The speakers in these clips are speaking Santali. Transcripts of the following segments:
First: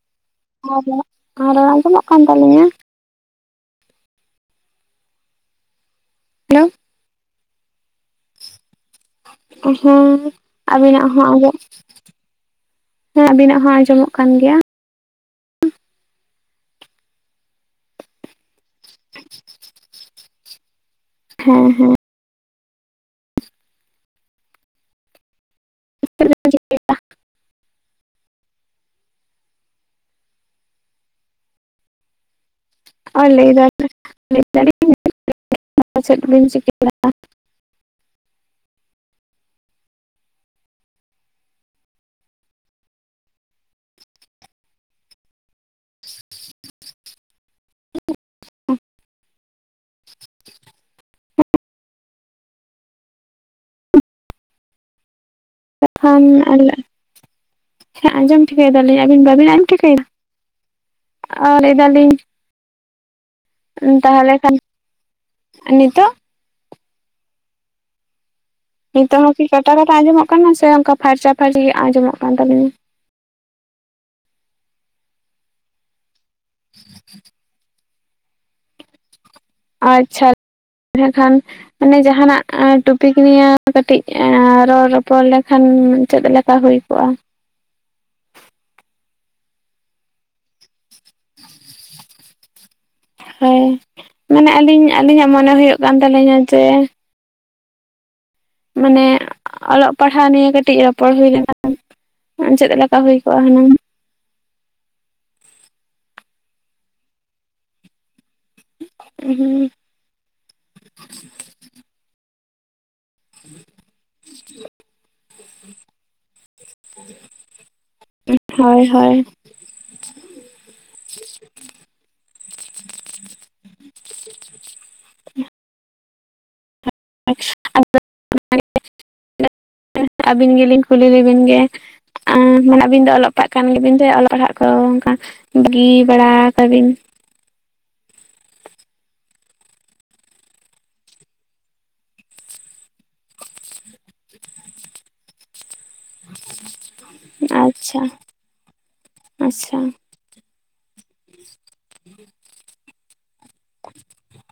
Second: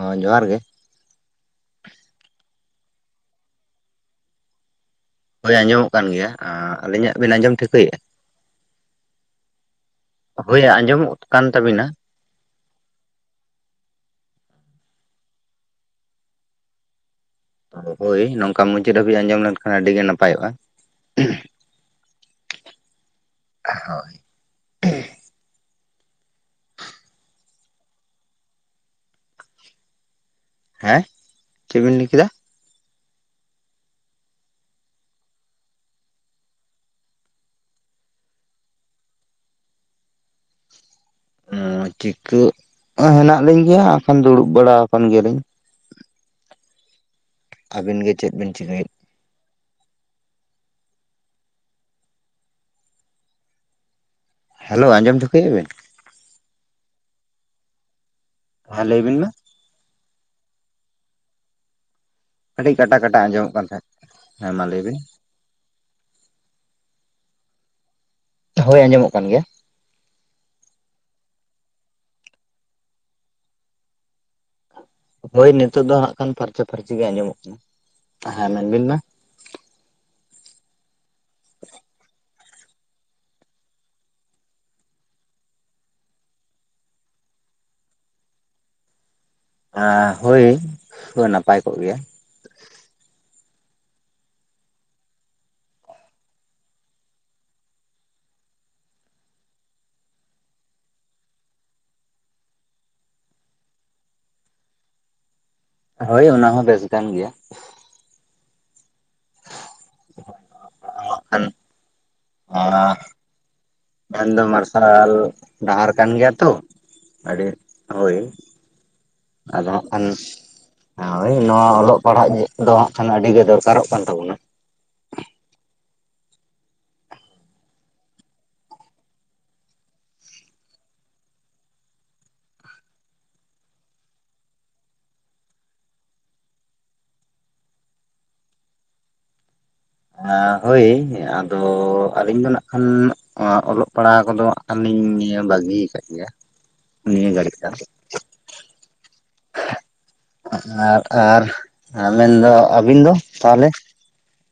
ᱦᱚᱸ ᱡᱚᱦᱟᱨ ᱜᱮ, ᱟᱨ ᱟᱨᱚᱲ ᱟᱸᱡᱚᱢᱚᱜ ᱠᱟᱱ ᱛᱟᱞᱤᱧᱟ? ᱦᱳᱭ ᱟᱸᱡᱚᱢᱚᱜ ᱠᱟᱱ ᱜᱮᱭᱟ᱾ ᱦᱮᱞᱳ ᱟᱹᱞᱤᱧᱟᱜ ᱵᱤᱱ ᱟᱸᱡᱚᱢ ᱴᱷᱤᱠᱟᱹᱭ ᱮᱫᱟ? ᱦᱩᱸ ᱦᱳᱭ ᱟᱹᱵᱤᱱᱟᱜ ᱟᱸᱡᱚᱢᱚᱜ ᱦᱚᱸ ᱠᱟᱱ ᱟᱡᱚᱢ ᱛᱟᱵᱤᱱᱟ ᱦᱮᱸ ᱟᱵᱤᱱᱟᱜ ᱦᱚᱸ ᱟᱸᱡᱚᱢᱚᱜ ᱠᱟᱱ ᱜᱮᱭᱟ᱾ ᱦᱳᱭ ᱱᱚᱝᱠᱟ ᱢᱩᱪᱟᱫᱽ ᱦᱟᱹᱵᱤᱡ ᱟᱸᱡᱚᱢ ᱞᱮᱱᱠᱷᱟᱱ ᱟᱹᱰᱤ ᱜᱮ ᱱᱟᱯᱟᱭᱚᱜᱼᱟ᱾ ᱦᱮᱸ ᱦᱮᱸ ᱦᱳᱭ [unintelligible] ᱦᱮᱸ ᱪᱮᱫ ᱵᱤᱱ ᱞᱟᱹᱭ ᱠᱮᱫᱟ? ᱚ ᱞᱟᱹᱭ ᱫᱟᱞᱤᱧ [unintelligible] ᱪᱮᱫ ᱵᱤᱱ ᱪᱤᱠᱟᱹᱭ ᱮᱫᱟ? ᱚ ᱪᱤᱠᱟᱹᱜ ᱦᱮᱱᱟᱜ ᱞᱤᱧ ᱜᱮᱭᱟ ᱟᱠᱷᱟᱱ ᱫᱩᱲᱩᱵ ᱵᱟᱲᱟ ᱟᱠᱟᱱ ᱜᱮᱭᱟᱞᱤᱧ᱾ ᱟᱵᱤᱱ ᱜᱮ ᱪᱮᱫ ᱵᱤᱱ ᱪᱤᱠᱟᱹᱭᱮᱫ? ᱦᱮᱞᱳ ᱟᱸᱡᱚᱢ ᱴᱷᱤᱠᱟᱹ ᱮᱫᱟ ᱵᱮᱱ? ᱛᱚᱠᱷᱟᱱ [unintelligible] ᱟᱸᱡᱚᱢ ᱴᱷᱤᱠᱟᱹᱭ ᱦᱮᱸ ᱫᱟᱞᱤᱧ ᱞᱟᱹᱭ ᱵᱤᱱ ᱟᱹᱵᱤᱱ ᱢᱟ ᱵᱟᱹᱵᱤᱱ ᱟᱡᱡᱚᱢ ᱴᱷᱤᱠᱟᱹᱭᱟ? ᱚ ᱞᱟᱹᱭ ᱫᱟᱞᱤᱧ ᱟᱰᱤ ᱠᱟᱴᱟ ᱠᱟᱴᱟ ᱟᱸᱡᱚᱢᱚᱜ ᱠᱟᱱ᱾ ᱛᱟᱦᱮᱸᱫ ᱛᱟᱦᱚᱞᱮ ᱦᱮᱸ ᱠᱷᱟᱱ ᱢᱟ ᱞᱟᱹᱭ ᱵᱤᱱ ᱱᱤᱛᱚᱜ? ᱦᱳᱭ ᱟᱸᱡᱚᱢᱚᱜ ᱱᱤᱛᱚᱜ ᱠᱟᱱ ᱦᱚᱸ ᱜᱮᱭᱟ ᱠᱤ ᱠᱟᱴᱟ ᱠᱟᱴᱟ ᱟᱸᱡᱚᱢᱚᱜ ᱠᱟᱱᱟ ᱥᱮ ᱚᱱᱠᱟ ᱯᱷᱟᱨᱪᱟ ᱯᱷᱟᱨᱪᱤ ᱟᱸᱡᱚᱢᱚᱜ ᱠᱟᱱ ᱛᱟᱹᱞᱤᱧᱟ? ᱦᱳᱭ ᱱᱤᱛᱚᱜ ᱫᱚ ᱱᱟᱜ ᱠᱷᱟᱱ ᱯᱷᱟᱨᱪᱟ ᱯᱷᱟᱨᱪᱤ ᱜᱮ ᱟᱸᱡᱚᱢᱚᱜ ᱠᱟᱱᱟ᱾ ᱦᱮᱸ ᱢᱮᱱᱵᱤᱱ ᱢᱟ? ᱟᱪᱪᱷᱟ ᱮᱱᱮ ᱠᱷᱟᱱ ᱢᱟᱱᱮ ᱡᱟᱦᱱᱟᱜ ᱴᱩᱚᱯᱤᱠ ᱱᱤᱭᱮ ᱠᱟᱹᱴᱤᱡ ᱨᱚᱲ ᱨᱚᱯᱚᱲ ᱞᱮᱠᱷᱟᱱ ᱪᱮᱫ ᱞᱮᱠᱟ ᱦᱩᱭ ᱠᱚᱜᱼᱟ? ᱦᱳᱭ ᱱᱟᱯᱟᱭ ᱠᱚᱜ ᱜᱮᱭᱟ᱾ ᱦᱳᱭ ᱢᱟᱱᱮ ᱟᱹᱞᱤᱧ ᱟᱹᱞᱤᱧᱟᱜ ᱢᱚᱱᱮ ᱦᱩᱭᱩᱜ ᱠᱟᱱ ᱛᱟᱹᱞᱤᱧᱟ ᱡᱮ ᱢᱟᱱᱮ ᱚᱞᱚᱜ ᱯᱟᱲᱦᱟᱣ ᱱᱤᱭᱮ ᱠᱟᱹᱴᱤᱡ ᱨᱚᱯᱚᱲ ᱦᱩᱭ ᱞᱮᱱᱠᱷᱟᱱ ᱪᱮᱫ ᱞᱮᱠᱟ ᱦᱩᱭ ᱠᱚᱜᱼᱟ ᱦᱩᱱᱟᱹᱝ? ᱦᱳᱭ ᱚᱱᱟ ᱦᱚᱸ ᱵᱮᱥ ᱜᱟᱱ ᱜᱮᱭᱟ᱾ ᱦᱮᱸ [unintelligible] [unintelligible] [inaudible] ᱢᱮᱱ ᱫᱚ ᱢᱟᱨᱥᱟᱞ ᱰᱟᱦᱟᱨ ᱠᱟᱱ ᱜᱮᱭᱟ ᱛᱚ ᱟᱹᱰᱤ ᱦᱳᱭ ᱦᱳᱭ ᱦᱳᱭ ᱟᱫᱚ ᱦᱟᱸᱜ ᱠᱷᱚᱱ ᱦᱳᱭ ᱱᱚᱣᱟ ᱚᱞᱚᱜ ᱯᱟᱲᱦᱟᱜ ᱫᱚ ᱦᱟᱸᱜ ᱠᱷᱟᱱ ᱟᱹᱰᱤ ᱜᱮ ᱫᱚᱨᱠᱟᱨᱚᱜ ᱠᱟᱱ ᱛᱟᱵᱚᱱᱟ᱾ [unintelligible] ᱟᱹᱵᱤᱱ ᱜᱮᱞᱤᱧ ᱠᱩᱞᱤ ᱞᱮᱵᱤᱱ ᱜᱮ ᱢᱟᱱᱮ ᱟᱵᱤᱱ ᱫᱚ ᱚᱞᱚᱜ ᱯᱟᱲᱦᱟᱜ ᱠᱟᱱ ᱜᱮᱵᱤᱱ ᱫᱚ ᱚᱞᱚᱜ ᱯᱟᱲᱦᱟᱜ ᱠᱚ ᱚᱱᱠᱟ ᱵᱟᱹᱜᱤ ᱵᱟᱲᱟ ᱠᱟᱵᱤᱱ? ᱦᱳᱭ ᱟᱫᱚ ᱟᱹᱞᱤᱧ ᱫᱚ ᱱᱟᱜ ᱠᱷᱟᱱ ᱚᱞᱚᱜ ᱯᱟᱲᱦᱟᱜ ᱠᱚᱫᱚ ᱦᱟᱸᱜ ᱠᱷᱟᱱ ᱞᱤᱧ ᱵᱟᱹᱜᱤᱭ ᱟᱠᱟᱫ ᱜᱮᱭᱟ ᱱᱤᱭᱟᱹ ᱜᱷᱟᱹᱲ ᱟᱪᱪᱷᱟ ᱟᱪᱪᱷᱟ [unintelligible] ᱟᱨ ᱟᱨ ᱢᱮᱱᱫᱚ ᱟᱹᱵᱤᱱ ᱫᱚ ᱛᱟᱦᱚᱞᱮ? [inaudible]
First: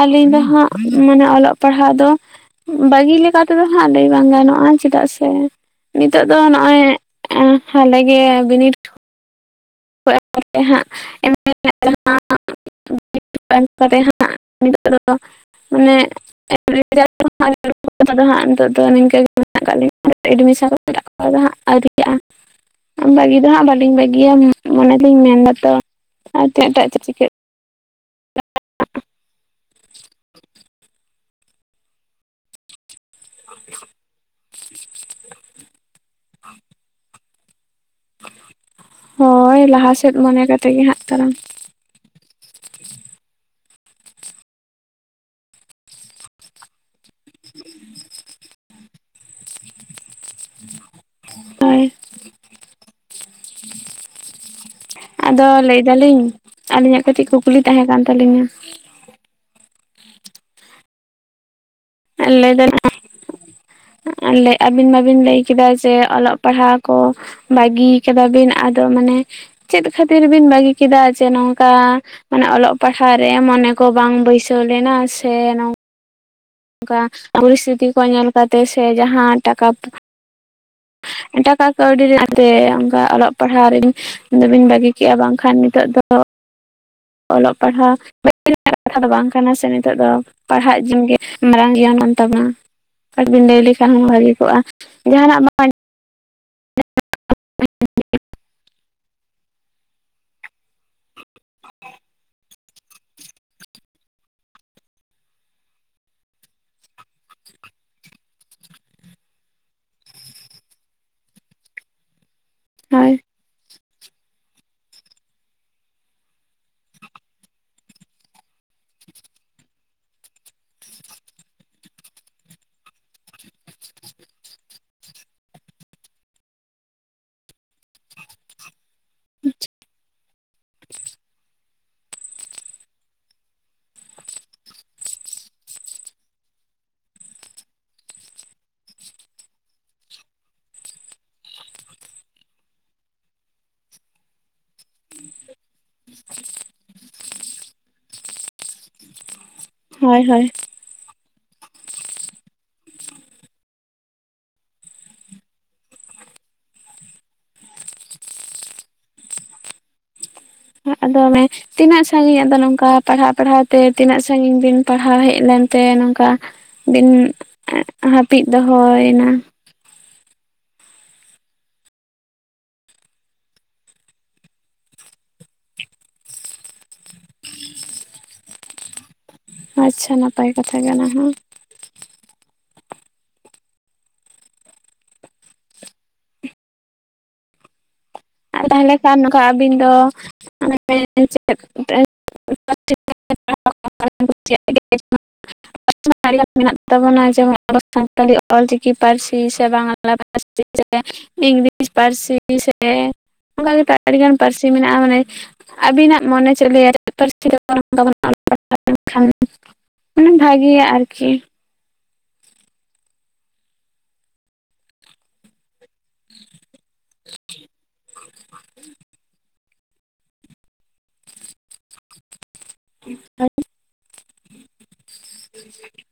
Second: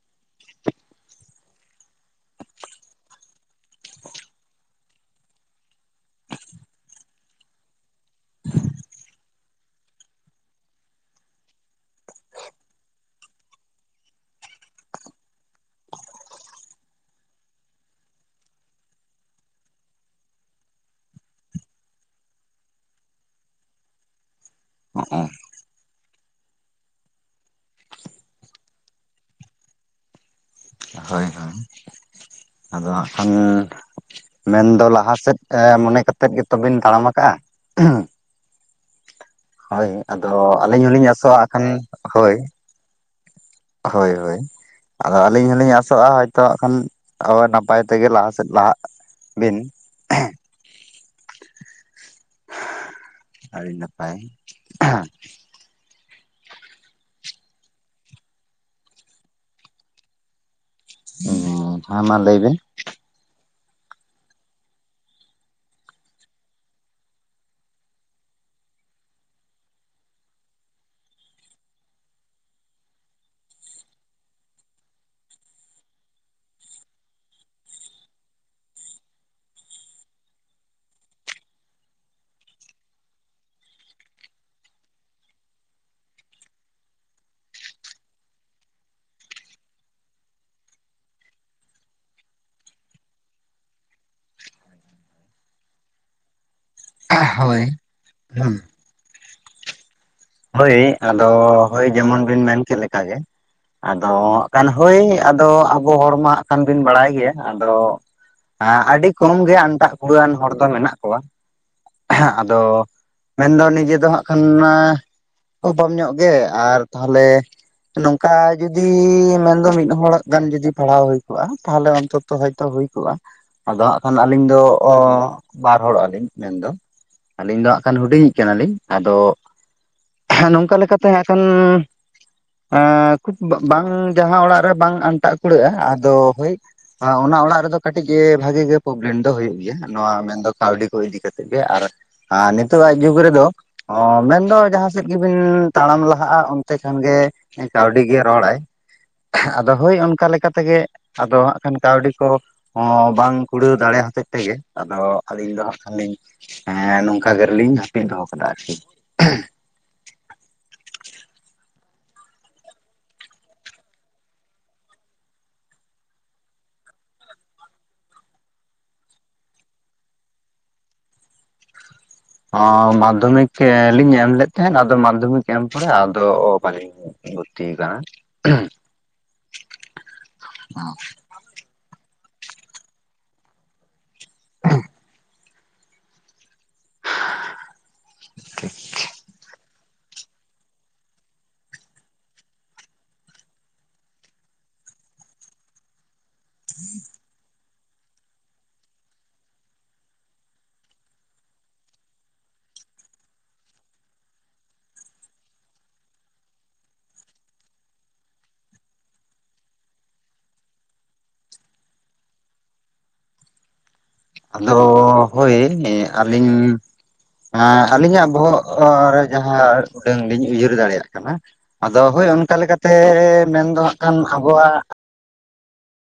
ᱟᱹᱞᱤᱧ ᱫᱚ ᱦᱟᱸᱜ ᱢᱟᱱᱮ ᱚᱞᱚᱜ ᱯᱟᱲᱦᱟᱜ ᱫᱚ ᱵᱟᱹᱜᱤ ᱞᱮᱠᱟ ᱛᱮᱫᱚ ᱦᱟᱸᱜ ᱞᱟᱹᱭ ᱵᱟᱝ ᱜᱟᱱᱚᱜᱼᱟ ᱪᱮᱫᱟᱜ ᱥᱮ ᱱᱤᱛᱚᱜ ᱫᱚ ᱱᱚᱜ-ᱚᱭ ᱮ ᱦᱟᱞᱮ ᱜᱮ ᱵᱤᱱᱤᱰ [inaudible] [inaudible] [inaudible] ᱦᱟᱸᱜ ᱱᱤᱛᱚᱜ ᱫᱚ ᱟᱱᱮ [inaudible] ᱱᱤᱛᱚᱜ ᱫᱚ ᱱᱤᱝᱠᱟᱹ ᱜᱮ ᱢᱮᱱᱟᱜ ᱟᱠᱟᱫ ᱞᱤᱧ ᱾ ᱮᱰᱢᱤᱥᱚᱱ [inaudible] ᱟᱹᱣᱨᱤᱜᱼᱟ ᱵᱟᱹᱜᱤ ᱫᱚ ᱦᱟᱸᱜ ᱵᱟᱹᱞᱤᱧ ᱵᱟᱹᱜᱤᱭᱟ ᱾ ᱢᱚᱱᱮᱞᱤᱧ ᱦᱳᱭ ᱢᱮᱱ ᱫᱟᱛᱚ ᱟᱨ ᱛᱤᱱᱟᱹᱜ ᱴᱟᱜ ᱪᱮᱜ ᱪᱤᱠᱟᱹᱜ ᱾ [inaudible] ᱦᱳᱭ ᱦᱳᱭ ᱟᱫᱚ ᱦᱟᱸᱜ ᱠᱷᱟᱱ ᱾ ᱢᱮᱱᱫᱚ ᱞᱟᱦᱟ ᱥᱮᱫ ᱮ ᱢᱚᱱᱮ ᱠᱟᱛᱮᱜ ᱜᱮᱛᱚᱵᱤᱱ ᱛᱟᱲᱟᱢᱟ ᱠᱟᱜᱼᱟ [inaudible] ᱦᱳᱭ ᱞᱟᱦᱟ ᱥᱮᱫ ᱟᱫᱚ ᱢᱚᱱᱮ ᱠᱟᱛᱮ ᱜᱮ ᱟᱹᱞᱤᱧ ᱦᱟᱸᱜ ᱦᱚᱞᱤᱧ ᱛᱟᱨᱟᱢ ᱟᱥᱚᱜᱼᱟ ᱾ ᱠᱷᱟᱱ ᱦᱳᱭ, ᱦᱳᱭ ᱦᱳᱭ, ᱟᱫᱚ ᱟᱹᱞᱤᱧ ᱦᱚᱞᱤᱧ ᱟᱥᱚᱜᱼᱟ ᱦᱚᱭᱛᱳ ᱟᱜ ᱠᱷᱟᱱ ᱟᱵᱟᱭ ᱱᱟᱯᱟᱭ ᱛᱮᱜᱮ ᱞᱟᱦᱟ ᱥᱮᱫ ᱞᱟᱦᱟᱜ ᱾ ᱵᱤᱱ [inaudible] ᱛᱟᱭ, [inaudible] ᱟᱹᱰᱤ ᱱᱟᱯᱟᱭ [inaudible] ᱟᱫᱚ ᱞᱟᱹᱭᱫᱟᱞᱤᱧ ᱟᱹᱞᱤᱧᱟᱜ ᱠᱟᱹᱴᱤᱡ ᱠᱩᱠᱞᱤ ᱛᱟᱦᱮᱸ ᱠᱟᱱ ᱛᱟᱹᱞᱤᱧᱟ? ᱚ [inaudible] [inaudible] ᱟᱞᱮ ᱟᱹᱵᱤᱱ ᱢᱟᱵᱤᱱ ᱞᱟᱹᱭᱠᱟᱫᱟ ᱡᱮ ᱚᱞᱚᱜ ᱯᱟᱲᱦᱟᱜ ᱠᱚ ᱾ ᱵᱟᱹᱜᱤ ᱠᱟᱫᱟ ᱵᱤᱱ ᱟᱫᱚ ᱢᱟᱱᱮ ᱪᱮᱫ ᱠᱷᱟᱹᱛᱤᱨ ᱵᱤᱱ ᱵᱟᱹᱜᱤ ᱠᱮᱫᱟ ᱡᱮ ᱱᱚᱝᱠᱟ ᱢᱟᱱᱮ ᱚᱞᱚᱜ ᱯᱟᱲᱦᱟᱜ ᱨᱮ ᱢᱚᱱᱮ ᱠᱚ ᱵᱟᱝ ᱵᱟᱹᱭᱥᱟᱹᱣ ᱞᱮᱱᱟ ᱥᱮ ᱱᱚᱝ ᱠᱟ ᱯᱚᱨᱤᱥᱛᱷᱤᱛᱤ ᱠᱚ ᱧᱮᱞ ᱠᱟᱛᱮ ᱥᱮ ᱡᱟᱦᱟᱸ ᱴᱟᱠᱟ ᱴᱟᱠᱟ ᱠᱟᱹᱣᱰᱤ ᱟᱛᱮ ᱚᱝᱠᱟ ᱚᱞᱚᱜ ᱯᱟᱲᱦᱟᱜ ᱨᱤᱧ ᱾ ᱫᱚ ᱵᱤᱱ ᱵᱟᱹᱜᱤ ᱠᱮᱫᱼᱟ ᱵᱟᱝᱠᱷᱟᱱ ᱱᱤᱛᱚᱜ ᱫᱚ ᱚᱞᱚᱜ ᱯᱟᱲᱦᱟ [inaudible] ᱵᱟᱝ ᱠᱟᱱᱟ ᱥᱮ ᱱᱤᱛᱚᱜ ᱫᱚ ᱯᱟᱲᱦᱟᱜ ᱡᱤᱢ ᱜᱮ ᱢᱟᱨᱟᱝ ᱜᱤᱭᱟᱱ ᱠᱟᱱ ᱛᱟᱵᱚᱱᱟ ᱾ [inaudible] ᱵᱤᱱ ᱞᱟᱹᱭ ᱞᱮᱠᱷᱟᱱ ᱦᱚᱸ ᱵᱷᱟᱜᱮ ᱠᱚᱜᱼᱟ ᱡᱟᱦᱟᱱᱟᱜ ᱵᱟᱝ [inaudible] ᱦᱳᱭ ᱦᱩᱢ ᱦᱳᱭ ᱟᱫᱚ ᱦᱳᱭ ᱡᱮᱢᱚᱱ ᱵᱤᱱ ᱢᱮᱱ ᱠᱤ ᱞᱮᱠᱟ ᱜᱮ ᱾ ᱟᱫᱚ ᱟᱜ ᱠᱟᱱ ᱦᱳᱭ ᱟᱫᱚ ᱟᱵᱚ ᱦᱚᱲ ᱢᱟ ᱦᱟᱸᱜ ᱠᱷᱟᱱ ᱵᱤᱱ ᱵᱟᱲᱟᱭ ᱜᱤᱭᱟ ᱟᱫᱚ ᱟᱸ ᱟᱹᱰᱤ ᱠᱚᱢ ᱜᱮ ᱟᱱᱴᱟᱜ ᱠᱩᱲᱟᱹᱣᱟᱱ ᱦᱚᱲ ᱫᱚ ᱢᱮᱱᱟᱜ ᱠᱚᱣᱟ [inaudible] ᱟᱫ ᱟᱫᱚ ᱦᱳᱭ ᱢᱮᱱᱫᱚ ᱱᱤᱡᱮ ᱫᱚ ᱦᱟᱸᱜ ᱠᱷᱟᱱ ᱱᱟ ᱚᱵᱷᱟᱵ ᱧᱚᱜ ᱜᱮ ᱟᱨ ᱛᱟᱦᱟᱞᱮ ᱱᱚᱝᱠᱟ ᱡᱩᱫᱤ ᱢᱮᱱᱫᱚ ᱢᱤᱫ ᱦᱚᱲᱟᱜ ᱜᱟᱱ ᱡᱩᱫᱤ ᱯᱟᱲᱟᱣ ᱦᱩᱭ ᱠᱚᱜᱼᱟ ᱛᱟᱦᱚᱞᱮ ᱚᱱᱛᱚ ᱛᱚ ᱦᱚᱭᱛᱳ ᱦᱩᱭ ᱠᱚᱜᱼᱟ ᱟᱫᱚ ᱦᱟᱸᱜ ᱠᱷᱟᱱ ᱟᱹᱞᱤᱧ ᱫᱚ ᱵᱟᱨ ᱦᱚᱲᱚᱜ ᱟᱹᱞᱤᱧ ᱢᱮᱱᱫᱚ ᱾ ᱟᱹᱞᱤᱧ ᱫᱚ ᱦᱟᱸᱜ ᱠᱷᱟᱱ ᱦᱩᱰᱤᱧᱤᱡ ᱠᱟᱱᱟᱞᱤᱧ ᱟᱫᱚ ᱦᱮᱸ ᱱᱚᱝᱠᱟ ᱞᱮᱠᱟᱛᱮ ᱦᱮᱸ ᱠᱷᱟᱱ ᱮᱸ ᱠᱷᱩᱵ ᱵᱟᱝ ᱡᱟᱦᱟᱸ ᱚᱲᱟᱜ ᱨᱮ ᱵᱟᱝ ᱟᱱᱴᱟᱜ ᱠᱩᱲᱟᱹᱜᱼᱟ ᱟᱫᱚ ᱦᱩᱭ [inaudible] ᱚᱱᱟ ᱚᱲᱟᱜ ᱨᱮᱫᱚ ᱠᱟᱹᱴᱤᱡ ᱜᱮ ᱵᱷᱟᱜᱤ ᱜᱮ ᱯᱨᱚᱵᱞᱮᱢ ᱫᱚ ᱦᱩᱭᱩᱜ ᱜᱮᱭᱟ ᱱᱚᱣᱟ ᱢᱮᱱᱫᱚ ᱠᱟᱹᱣᱰᱤ ᱠᱚ ᱤᱫᱤ ᱠᱟᱛᱮᱫ ᱜᱮ ᱟᱨ ᱟᱸ ᱱᱤᱛᱚᱜᱟᱜ ᱡᱩᱜᱽ ᱨᱮᱫᱚ ᱚᱸ ᱢᱮᱱᱫᱚ ᱡᱟᱦᱟᱸ ᱪᱮᱫ ᱜᱮᱵᱤᱱ ᱛᱟᱲᱟᱢ ᱞᱟᱦᱟᱜᱼᱟ ᱚᱱᱛᱮ ᱠᱷᱟᱱ ᱜᱮ ᱠᱟᱹᱣᱰᱤ ᱜᱮ ᱨᱚᱲᱟᱭ ᱾ [inaudible] ᱟᱫᱚ ᱦᱳᱭ ᱚᱱᱠᱟ ᱞᱮᱠᱟ ᱛᱮᱜᱮ ᱟᱫᱚ ᱦᱟᱸᱜ ᱠᱷᱟᱱ ᱠᱟᱹᱣᱰᱤ ᱠᱚ ᱾ ᱦᱚᱸ ᱵᱟᱝ ᱠᱩᱲᱟᱹᱣ ᱫᱟᱲᱮ ᱦᱚᱛᱮᱫ ᱛᱮᱜᱮ ᱟᱫᱚ ᱟᱹᱞᱤᱧ ᱫᱚ ᱦᱟᱸᱜ ᱠᱷᱟᱱᱞᱤᱧ ᱦᱮᱸ ᱱᱚᱝᱠᱟ ᱜᱮ ᱨᱮᱞᱤᱧ ᱦᱟᱯᱤᱫ ᱫᱚᱦᱚ ᱠᱟᱫᱟ ᱟᱨᱠᱤ᱾ ᱟᱫᱚ [unintelligible] ᱛᱤᱱᱟᱹᱜ ᱥᱟᱺᱜᱤᱧ ᱟᱫᱚ ᱱᱚᱝᱠᱟ ᱯᱟᱲᱦᱟᱣ ᱯᱟᱲᱦᱟᱣ ᱛᱮ ᱛᱤᱱᱟᱹᱜ ᱥᱟᱺᱜᱤᱧ ᱵᱤᱱ ᱯᱟᱲᱦᱟᱣ ᱦᱮᱜ ᱞᱮᱱᱛᱮ ᱱᱚᱝᱠᱟ ᱵᱤᱱ ᱦᱟᱹᱯᱤᱫ ᱫᱚᱦᱚᱭ ᱮᱱᱟ? ᱚᱸ ᱢᱟᱫᱽᱫᱷᱚᱢᱤᱠ ᱮᱸ ᱞᱤᱧ ᱮᱢᱞᱮᱫ ᱛᱟᱦᱮᱸᱱ ᱟᱫᱚ ᱢᱟᱫᱽᱫᱷᱚᱢᱤᱠ ᱮᱢ ᱯᱚᱨᱮ ᱟᱫᱚ [unintelligible] ᱵᱷᱩᱨᱛᱤ ᱠᱟᱱᱟ᱾ ᱟᱪᱪᱷᱟ ᱱᱟᱯᱟᱭ ᱠᱟᱛᱷᱟ ᱠᱟᱱᱟ ᱦᱚᱸ᱾ ᱟᱨ ᱛᱟᱦᱚᱞᱮ ᱠᱷᱟᱱ ᱱᱚᱠᱟ ᱟᱹᱵᱤᱱ ᱫᱚ [unintelligible] [unintelligible] ᱢᱮᱱᱟᱜ ᱛᱟᱵᱚᱱᱟ ᱡᱮᱢᱚᱱ ᱟᱵᱚ ᱥᱟᱱᱛᱟᱲᱤ ᱚᱞᱪᱤᱠᱤ ᱯᱟᱹᱨᱥᱤ ᱥᱮ ᱵᱟᱝᱞᱟ ᱯᱟᱹᱨᱥᱤ ᱥᱮ ᱤᱝᱞᱤᱥ ᱯᱟᱹᱨᱥᱤ ᱥᱮ ᱚᱱᱠᱟ ᱜᱮ ᱟᱹᱰᱤᱜᱟᱱ ᱯᱟᱹᱨᱥᱤ ᱢᱮᱱᱟᱜᱼᱟ ᱢᱟᱱᱮ ᱟᱹᱵᱤᱱᱟᱜ ᱢᱚᱱᱮ ᱪᱮᱫ ᱞᱟᱹᱭᱟ [unintelligible] ᱢᱟᱱᱮ ᱵᱷᱟᱜᱤᱭᱟ ᱟᱨᱠᱤ᱾ ᱟᱫᱚ ᱦᱳᱭ ᱱᱤᱭᱮ ᱟᱹᱞᱤᱧ ᱦᱮᱸ ᱟᱹᱞᱤᱧᱟᱜ ᱵᱚᱦᱚᱜ ᱨᱮ ᱡᱟᱦᱟᱸ ᱩᱰᱟᱹᱝ ᱞᱤᱧ ᱩᱭᱦᱟᱹᱨ ᱫᱟᱲᱮᱭᱟᱜ ᱠᱟᱱᱟ ᱟᱫᱚ ᱦᱳᱭ ᱚᱱᱠᱟ ᱞᱮᱠᱟᱛᱮ ᱢᱮᱱᱫᱚ ᱦᱟᱸᱜ ᱠᱷᱟᱱ ᱟᱵᱚᱣᱟᱜ [inaudible]